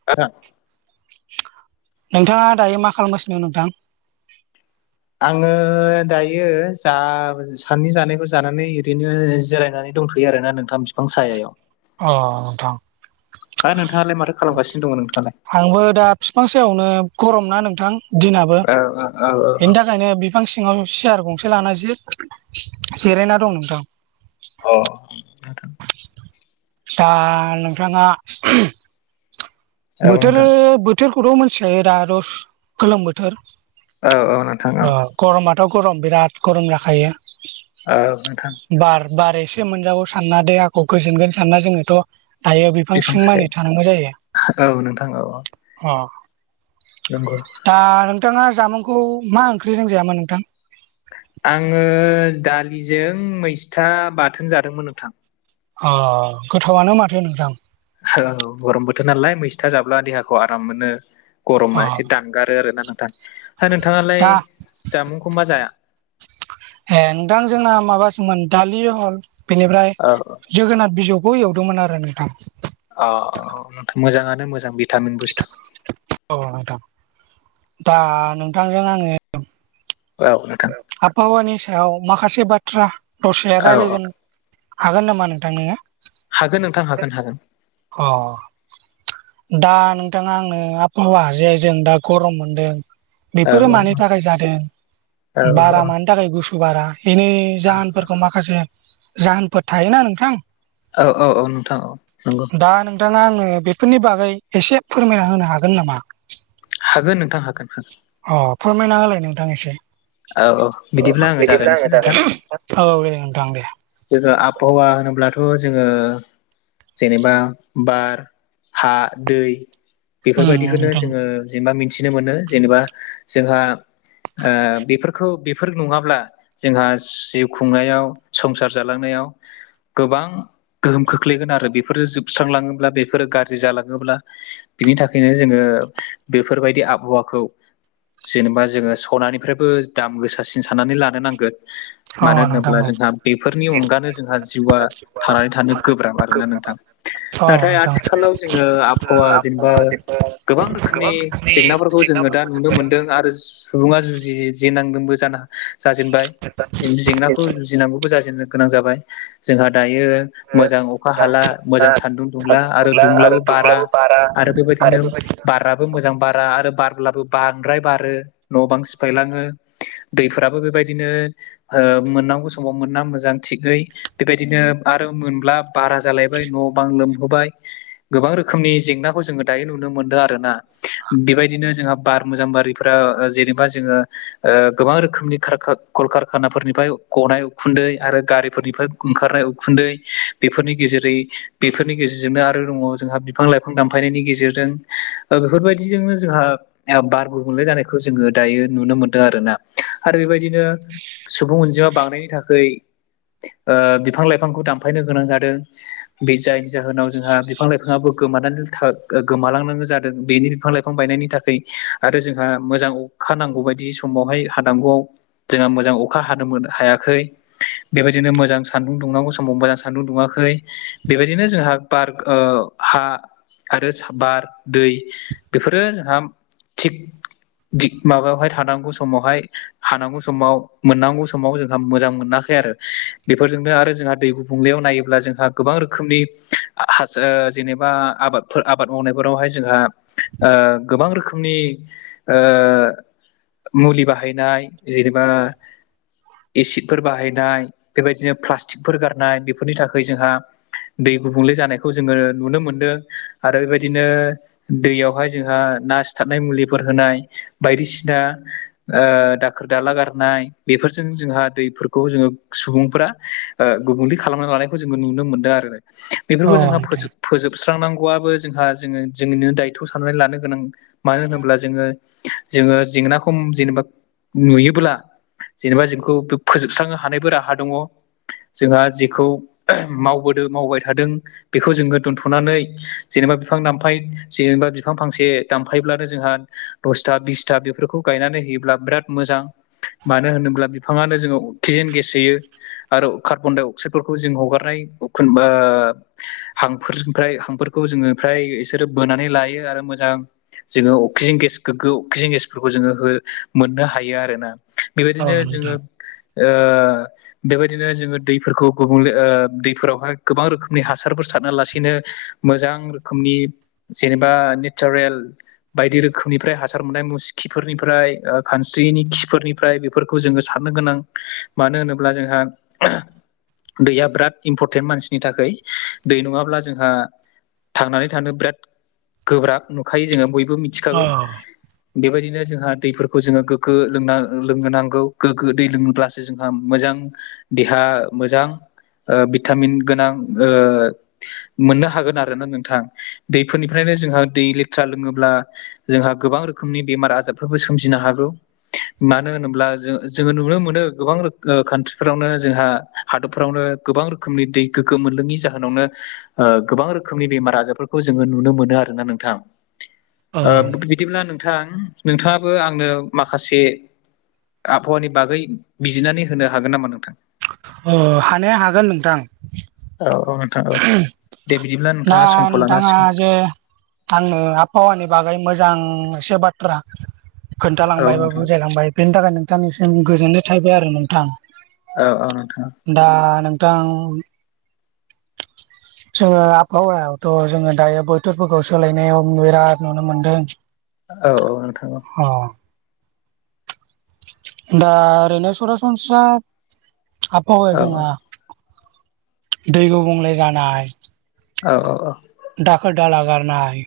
[inaudible] नोंथाङा दायो मा खालामगासिनो नोंथां? आङो दायो जा साननि जानायखौ जानानै ओरैनो जिरायनानै। दंथ'यो आरो ना नोंथां बिफां सायायाव। ओ नोंथां। ओ नोंथाङालाय माथो खालामगासिनो दङ नोंथाङालाय। आंबो दा बिफां सायावनो गरम ना नोंथां दिनाबो। ओ ओ औ औ औ। बेनिखायनो बिफां सिङाव सियार गंसे लाना जे जिरायना दं नोंथां। अ नोंथां‌‌ दा नोंथाङा। औ अ बोथोर नोंथां बोथोरखौथ' मिथिखायो दा रस गोलोम बोथोर। औ औ नोंथां ओ औ। गरमाथ' गरम बिराद गरम जाखायो। औ नोंथां। बार बार एसे मोनजागौ सानना देहाखौ गोजोनगोन सानना जोङोथ'। थायो बिफां बिफांसिं मानि सायाव थानांगौ जायो। औ नोंथां औ औ। अ। नंगौ। दा नोंथाङा जामुंखौ मा ओंख्रिजों जायामोन नोंथां? आङो दालिजों मैसथा बाथोन जादोंमोन नोंथां ओ गोथावानो माथो नोंथां औ गरम बोथोर नालाय मैस्था जाब्ला देहाखौ आराम मोनो गरमा अ एसे दानगारो आरोना नोंथां हा नोंथाङालाय दा जामुंखौ मा जाया ए नोंथां जोंना माबासोमोन दालि हल बेनिफ्राय औ जोगोनार बिजौखौ एउदोंमोन आरो नोंथां अ मोजाङानो मोजां भिटामिन बुस्थु अ' नोंथां दा नोंथांजों आङो औ नोंथां आबहावानि सायाव माखासे बाथ्रा दसे औ औ रायलायगोन हागोन नामा नोंथां नोङो? हागोन नोंथां हागोन हागोन। अ दा नोंथाङा आंनो आबहावा जे जों दा गरम मोनदों औ बेफोरो औ मानि थाखाय जादों बारा मानि थाखाय गुसु बारा एनि जाहोनफोरखौ माखासे जाहोनफोर थायोना नोंथां औ औ औ नोंथां औ नोंगौ। दा नोंथाङा आंनो बेफोरनि बागै एसे फोरमायना होनो हागोन नामा? हागोन नोंथां हागोन। अ फोरमायना होलाय नोंथां एसे। औ बिदिब्ला आङो जागायनोसै नोंथां। औ दे नोंथां दे जोङो आबहावा होनोब्लाथ' जोङो जेनेबा बार, हा, दै उम बेफोरबायदिखौनो नोंथां जोङो जेनेबा मिन्थिनो मोनो जेनेबा जोंहा ओ बेफोरखौ बेफोर नङाब्ला जोंहा जिउ खुंनायाव संसार जालांनायाव गोबां गोहोम खोख्लैगोन आरो बेफोरो जोबस्रांलाङोब्ला बेफोरो गाज्रि जालाङोब्ला बिनि थाखायनो जोङो बेफोरबायदि आबहावाखौ जेनेबा जोङो सनानिफ्रायबो दाम गोसासिन साननानै लानो नांगोन। अ मानो नोंथां होनोब्ला औ अ जोंहा बेफोरनि अनगानो जोंहा जिउआ थानानै थानो गोब्राब आरोना नोंथां। नोंथां अ नाथाय नोंथां आथिखालाव जोङो आबहावा जेनेबा अ गोबां रोखोमनि जेंनाफोरखौ जोङो दा नुनो मोनदों आरो सुबुङा जुजिजेनेनांदोंबो जाना जाजेनबाय जेंनाखौ जुजिनांगौबो जाजेनो गोनां जाबाय जोंहा दायो मोजां अखा हाला मोजां सानदुं दुंला आरो दुंलाबो बारा आरो बेबायदिनो बारा बो मोजां बारा आरो बारब्लाबो बांद्राय बारो न' बां सिफायलाङो दैफोराबो बेबायदिनो ओ मोननांगौ समाव मोन्ना मोजां थिगै बेबायदिनो आरो मोनब्ला बारा जालायबाय न' बां लोमहोबाय गोबां रोखोमनि जेंनाखौ जोङो दायो नुनो मोनदों आरोना। बेबायदिनो जोंहा बार मोजां बारैफोरा जेनेबा जोङो ओ गोबां रोखोमनि खारखा-कलकारखानाफोरनिफ्राय गनाय उखुन्दै आरो गारिफोरनिफ्राय ओंखारनाय उखुन्दै बेफोरनि गेजेरै बेफोरनि गेजेरजोंनो आरो दङ जोंहा बिफां लाइ दामफायनायनि गेजेरजों ओ बेफोरबायदिजोंनो जोंहा बार गुबुंले जानायखौ जोङो दायो नुनो मोनदों आरोना। आरो बेबायदिनो सुबुं अनजिमा बांनायनि थाखै ओ बिफां लाइफांखौ दानफायनो गोनां जादों बे जायनि जाहोनाव जोंहा बिफां लाइफाङाबो गोमानानै था गोमालांनांगौ जादों बेनि बिफां लाइ फां बायनायनि थाखै आरो जोंहा मोजां अखा नांगौ बायदियै समावहाय हादांगौआव जोंहा मोजां अखा हानो मोन हायाखै। बेबादिनो मोजां सान्दुं दुंनांगौ समाव मोजां सानदुं दुङाखै। बेबायदिनो जोंहा बार ओ हा आरो सा बार दै बेफोरो जोंहा थिग दिग माबायावहाय थानांगौ समावहाय हानांगौ समाव मोननांगौ समाव जोंहा मोजां मोनाखै आरो। बेफोरजोंनो आरो जोंहा दै गुबुंलेयाव नायोब्ला जोंहा गोबां रोखोमनि हास ओ जेनेबा आबादफोर आबाद मावनायफोरावहाय जोंहा ओ गोबां रोखोमनि ओ मुलि बाहायनाय जेनेबा एसिडफोर बाहायनाय बेबायदिनो प्लास्टिकफोर गारनाय बेफोरनि थाखाय जोंहा दै गुबुंले जानायखौ जोङो नुनो मोनदों आरो बेबायदिनो दैयावहाय जोंहा ना सिथारनाय मुलिफोर होनाय बायदिसिना ओ दाखोर दाला गारनाय बेफोरजों जोंहा दैफोरखौ जोङो सुबुंफोरा ओ गुबुंलि खालामना लानायखौ जोङो नुनो मोनदों आरो बेफोरखौ जोंहा फोजोब फोजोबस्रांनांगौआबो जोंहा जोङो जोंनिनो दायथ' साननानै लानो गोनां मानो होनोब्ला जोङो जोङो जेंना खम जेनेबा नुयोब्ला जेनेबा जोंखौ फोजोबस्रांनो हानायबो राहा दङ। जोंहा जेखौ मावबोदों मावबाय थादों बेखौ जोङो दोनथ'नानै जेनेबा बिफां दामफाय जेनेबा बिफां फांसे दानफायब्लानो जोंहा दसथा बिसथा बेफोरखौ गायनानै होयोब्ला बिराद मोजां मानो होनोब्ला बिफाङानो जोङो अक्सिजेन गेस होयो। आरो कार्बन डाइ अक्साइदफोरखौ जों हगारनाय‌ उखुन ओ हांफोरनिफ्राय हांफोरखौ जोनिफ्राय बिसोरो बोनानै लायो आरो मोजां जोङो अक्सिजेन गेस अक्सिजेन गेसफोरखौ खौ जोङो हो मोननो हायो आरोना बेबायदिनो जोङो नोंथां ओ बेबायदिनो जोङो दैफोरखौ गुबुंले ओ दैफोरावहाय गोबां रोखोमनि हासारफोर सारना लासैनो मोजां रोखोमनि जेनेबा नेचारेल बायदि रोखोमनिफ्राय हासार मोननाय मुस खिफोरनिफ्राय ओ खानस्रिनि खिफोरनिफ्राय बेफोरखौ जोङो साननो गोनां मानो होनोब्ला जोंहा [inaudible] दैया बिराद इम्परटेन्ट मानसिनि थाखाय दै नङाब्ला जोंहा थांनानै थानो बिराद गोब्राब नुखायो जोङो बयबो औ मिथिखागौ बेबायदिनो जोंहा दैफोरखौ जोङो गोग्गो लोंना लोंनो नांगौ गोग्गो दै लोंब्लासो जोंहा मोजां देहा मोजां ओ भिटामिन गोनां ओ मोननो हागोन आरोना नोंथां। दैफोरनिफ्रायनो जोंहा दै लेथ्रा लोङोब्ला जोंहा गोबां रो खोमनि बेमार आजारफोरबो सोमजिनो हागौ। मानो होनोब्ला जों जोङो नुनो मोनो गोबां रो कान्ट्रिफोरावनो जोंहा हादोरफोरावनो गोबां रोखोमनि दै गोगो मोनलोंयैनि जाहोनावनो ओ गोबां रोखोमनि बेमार आजारफोरखौ जोङो नुनो मोनो आरोना नोंथां। औ ओ बिदिब्ला नोंथां, नोंथांङाबो आंनो माखासे आबहावानि बागै बिजिरनानै होनो हागोन नामा नोंथां। अ हानाया हागोन नोंथां। औ औ नोंथां औ। दे बिदिब्ला ना नोंथाङा समखौ लानो नोंथाङा हासिगोन जे आंनो आबहावानि बागै मोजांसे बाथ्रा औ खोन्थालांबाय बा नोंथां बुजायलांबाय बेनि थाखाय नोंथांनिसिम गोजोननाय थाहैबाय आरो नोंथां। औ औ नोंथां। दा नोंथां जोङो आबहावायावथ' जोङो दायो बोथोरफोरखौ सोलायनायाव बिराद नुनो मोनदों [unintelligible] औ औ नोंथां औ अ दा ओरैनो सरासनस्रा आबहावाया औ जोंहा दै गुबुंले जानाय औ औ औ दाखोर दाला गारनाय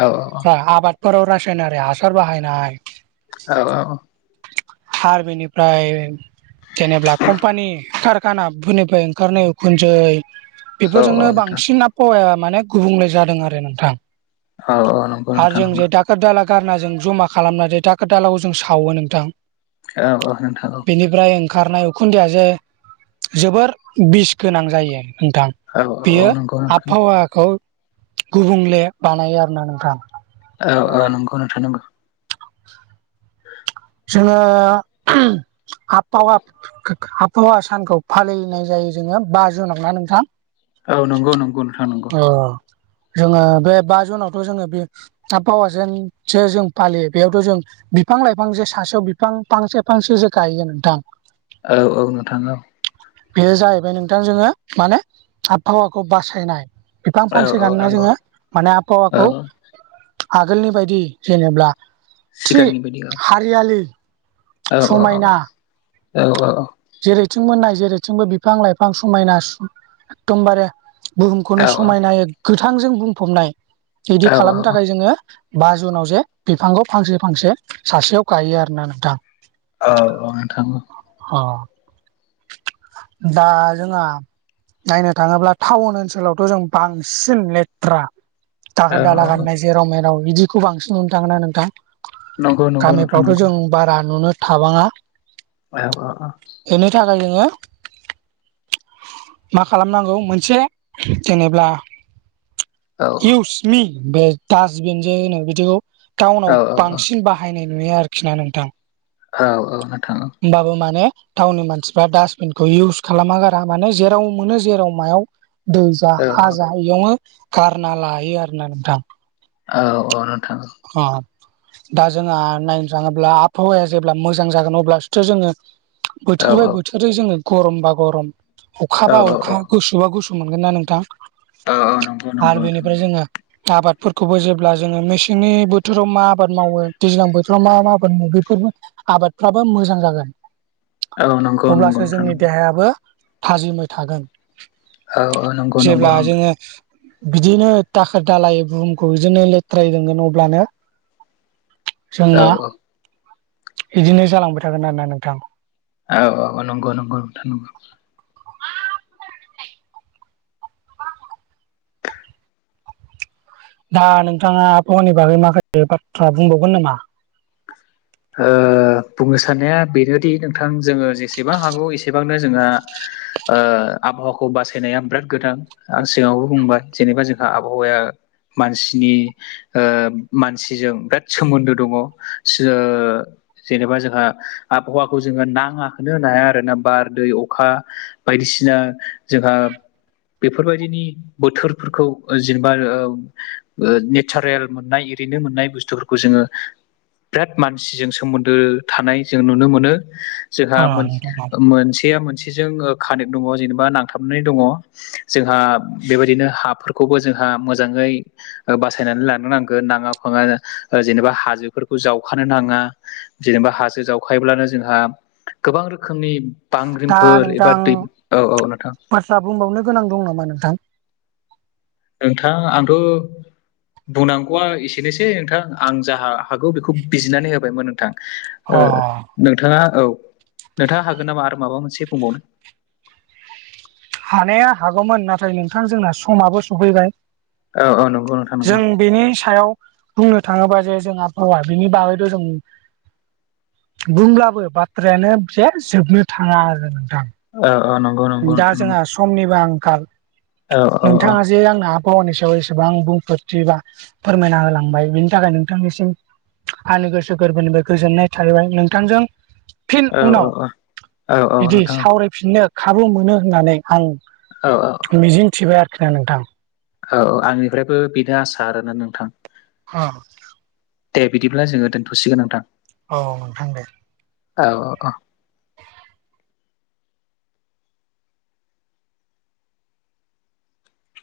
औ औ आबादफोराव रासायनारि हासार बाहायनाय औ औ हार बेनिफ्राय जेनेबा कम्पानि कारखानाफोरनिफ्राय ओंखारनाय उखुनदै औ औ बेफोरजोंनो नोंथां बांसिन आबहावाया माने गुबुंले जादों आरो नोंथां औ औ नंगौ आरो नोंथां जों नंगौ जे दा खोर दाला गारना जों जमा खालामनानै दाखोर दालाखौ जों सावो नोंथां औ औ नोंथां औ बेनिफ्राय ओंखारनाय उखुन्दैया जे जोबोर बिस गोनां जायो नोंथां औ औ बियो नंगौ नोंथां आबहावाखौ गुबुंले बानायो आरोना नोंथां औ औ नंगौ नोंथां नंगौ [unintelligible] जोङो [unintelligible] आबहावा आबहावा सानखौ फालिनाय जायो जोङो बा जुनाव ना नोंथां औ नंगौ नंगौ नोंथां नंगौ अ जोङो बे बा जुनावथ' जोङो बे आबहावाजोंसो जों फालियो बेयावथ' जों बिफां लाइ बिफां जे सासेयाव बिफां फांसे फांसे जे गायो नोंथां औ औ नोंथां औ बेयो जाहैबाय नोंथां जोङो माने आबहावाखौ बासायनाय बिफां औ फांसे औ गायना नंगौ जोङो माने औ आबहावाखौ आगोलनि बायदि जेनेब्ला सिगांनि बायदि औ औ औ औ औ औ जेरैथिंबो नाय जेरैथिंबो बिफां लाइफां समायना एखदमबारे बुहुमखौनो औ औ समायनायै गोथांजों बुंफबनाय औ बिदि खालामनो थाखाय जोङो बा जुनाव जे बिफांखौ फांसे फांसे सासेयाव गायो आरोना नोंथां औ औ नोंथां औ औ दा जोंहा नायनो थाङोब्ला टाउन ओनसोलावथ' जों बांसिन लेथ्रा दाखोर औ दाला औ गाननाय जेराव मेराव बिदिखौ बांसिन नुनो थाङोना नोंथां नंगौ नंगौ नोंथां गामिफ्रावथ' नंगौ जों बारा नुनो थाबाङा औ औ अ बेनि थाखाय जोङो मा खालामनांगौ मोनसे जेनेब्ला औ इउसमि बे डासटबिन जे होनो बिदिखौ औ टाउनाव औ बांसिन बा बाहायनाय नुयो आरोखि ना नोंथां औ औ नोंथाङो औ होनबाबो माने टावननि मान मानसिफ्रा डास्टबिनखौ इउस खालामा गारा माने जेराव मोनो जेराव मायाव दैजा औ खाजायोंनो गारना लायो आरोना नोंथां। औ औ नोंथां। अ दा जोंहा नायनो थाङोब्ला आबहावाया जेब्ला मोजां जागोन अब्लासोथ' जोङो औ बोथोर बा बोथोरै जोङो गरमबा गरम अखा औ बा अखा गुसु गुसुबा गुसु मोनगोन ना नोंथां औ नंगौ नंगौ आरो नोंथां बेनिफ्राय नंगौ जोंहा आबादफोरखौबो जेब्ला जोङो मिच मेसेंनि बोथोराव मा आबाद मावो दैज्लां बोथोराव मा मा मा आबाद मावो बेफोरनो आबादफ्राबो मोजां जागोन। औ नंगौ [inaudible] नंगौ अब्लासो नोंथां जोंनि नंगौ देहायाबो थाजिमै थागोन। औ औ नंगौ [inaudible] नंगौ जेब्ला नंगौ जोङो बिदिनो दाखोर दालायै बुहुमखौ इदिनो लेथ्रायै दोनगोन अब्लानो [inaudible] औ जोंना औ [inaudible] इदिनो जालांबाय थागोन आरोना नोंथां। औ औ औ नंगौ नंगौ नोंथां नंगौ। दा नोंथाङा आहावानि बागै माखासे बाथ्रा बुंबावगोन नामा? ओ बुंनो साननाया बेनोदि नोंथां जोङो जेसेबां हागौ एसेबांनो जोंहा ओ आबहावाखौ बासायनाया बिराद गोनां। आं सिगाङावबो बुंबाय जेनेबा जोंहा आबहावाया मानसिनि ओ मानसिजों बिराद सोमोन्दो दङ सो ओ ओ जेनेबा जोंहा आबहावाखौ जोङो नाङाखोनो होनो हाया आरो ना बार, दै, अखा बायदिसिना जोंहा बेफोरबायदिनि बोथोरफोरखौ जेनेबा ओ - ओ नेचारेल मोननाय इरैनो मोननाय बुस्थुफोरखौ जोङो बिराद मानसिजों सोमोन्दो थानाय जों नुनो मोनो। जोंहा अ नोंथां मोन-मोनसेया मोनसेजों ओ कानेक्ट दङ जेनेबा नांथाबनाय दङ। जोंहा बेबायदिनो हाफोरखौबो जोंहा मोजाङै बासायनानै लानो नांगोन नाङा फाङा ओ जेनेबा हाजोफोरखौ जाव खानो नाङा। जेनेबा हाजो जावखायोब्लानो जोंहा गोबां रोखोमनि दा बांग्रिंफोर एबा दै औ औ नोंथां। दा बुंबावनो गोनां दं नामा नोंथां? नोंथां आंथ' बुंनांगौआ एसेनोसै नोंथां आं जा हागौ बेखौ बिजिरनानै होबायमोन नोंथां। अ ओ नोंथाङा औ नोंथाङा हागोन नामा आरो माबा मोनसे बुंबावनो? हानाया हागौमोन नाथाय नोंथां जोंना समाबो सफैबाय। औ औ नंगौ नोंथां [inaudible] नंगौ जों बेनि सायाव बुंनो थाङोबा जे जों आबहावा बिनि बागैथ' जों बुंब्लाबो बाथ्रायानो जेन जोबनो थाङा आरो नोंथां। औ औ नंगौ। नंगौ दा नोंथां जोंहा नंगौ समनिबो आंखाल औ औ औ नोंथाङा जे आंनो आबहावानि सायाव एसेबां बुंफोरथि बा फोरमायना होलांबाय बिनि थाखाय नोंथांनिसिम आंनि गोसो गोरबोनिफ्राय गोजोननाय थाहैबाय नोंथांजों फिन उनाव औ औ औ औ बिदि नोंथां सावरायफिननो खाबु मोनो होननानै आं औ औ। मिजिं थिबाय आरोखि ना नोंथां। औ औ आंनिफ्रायबो बेनो आसा आरोना नोंथां। अ। दे बिदिब्ला जोङो दोनथ' सिगोन नोंथां। औ नोंथां दे। औ ओ अ'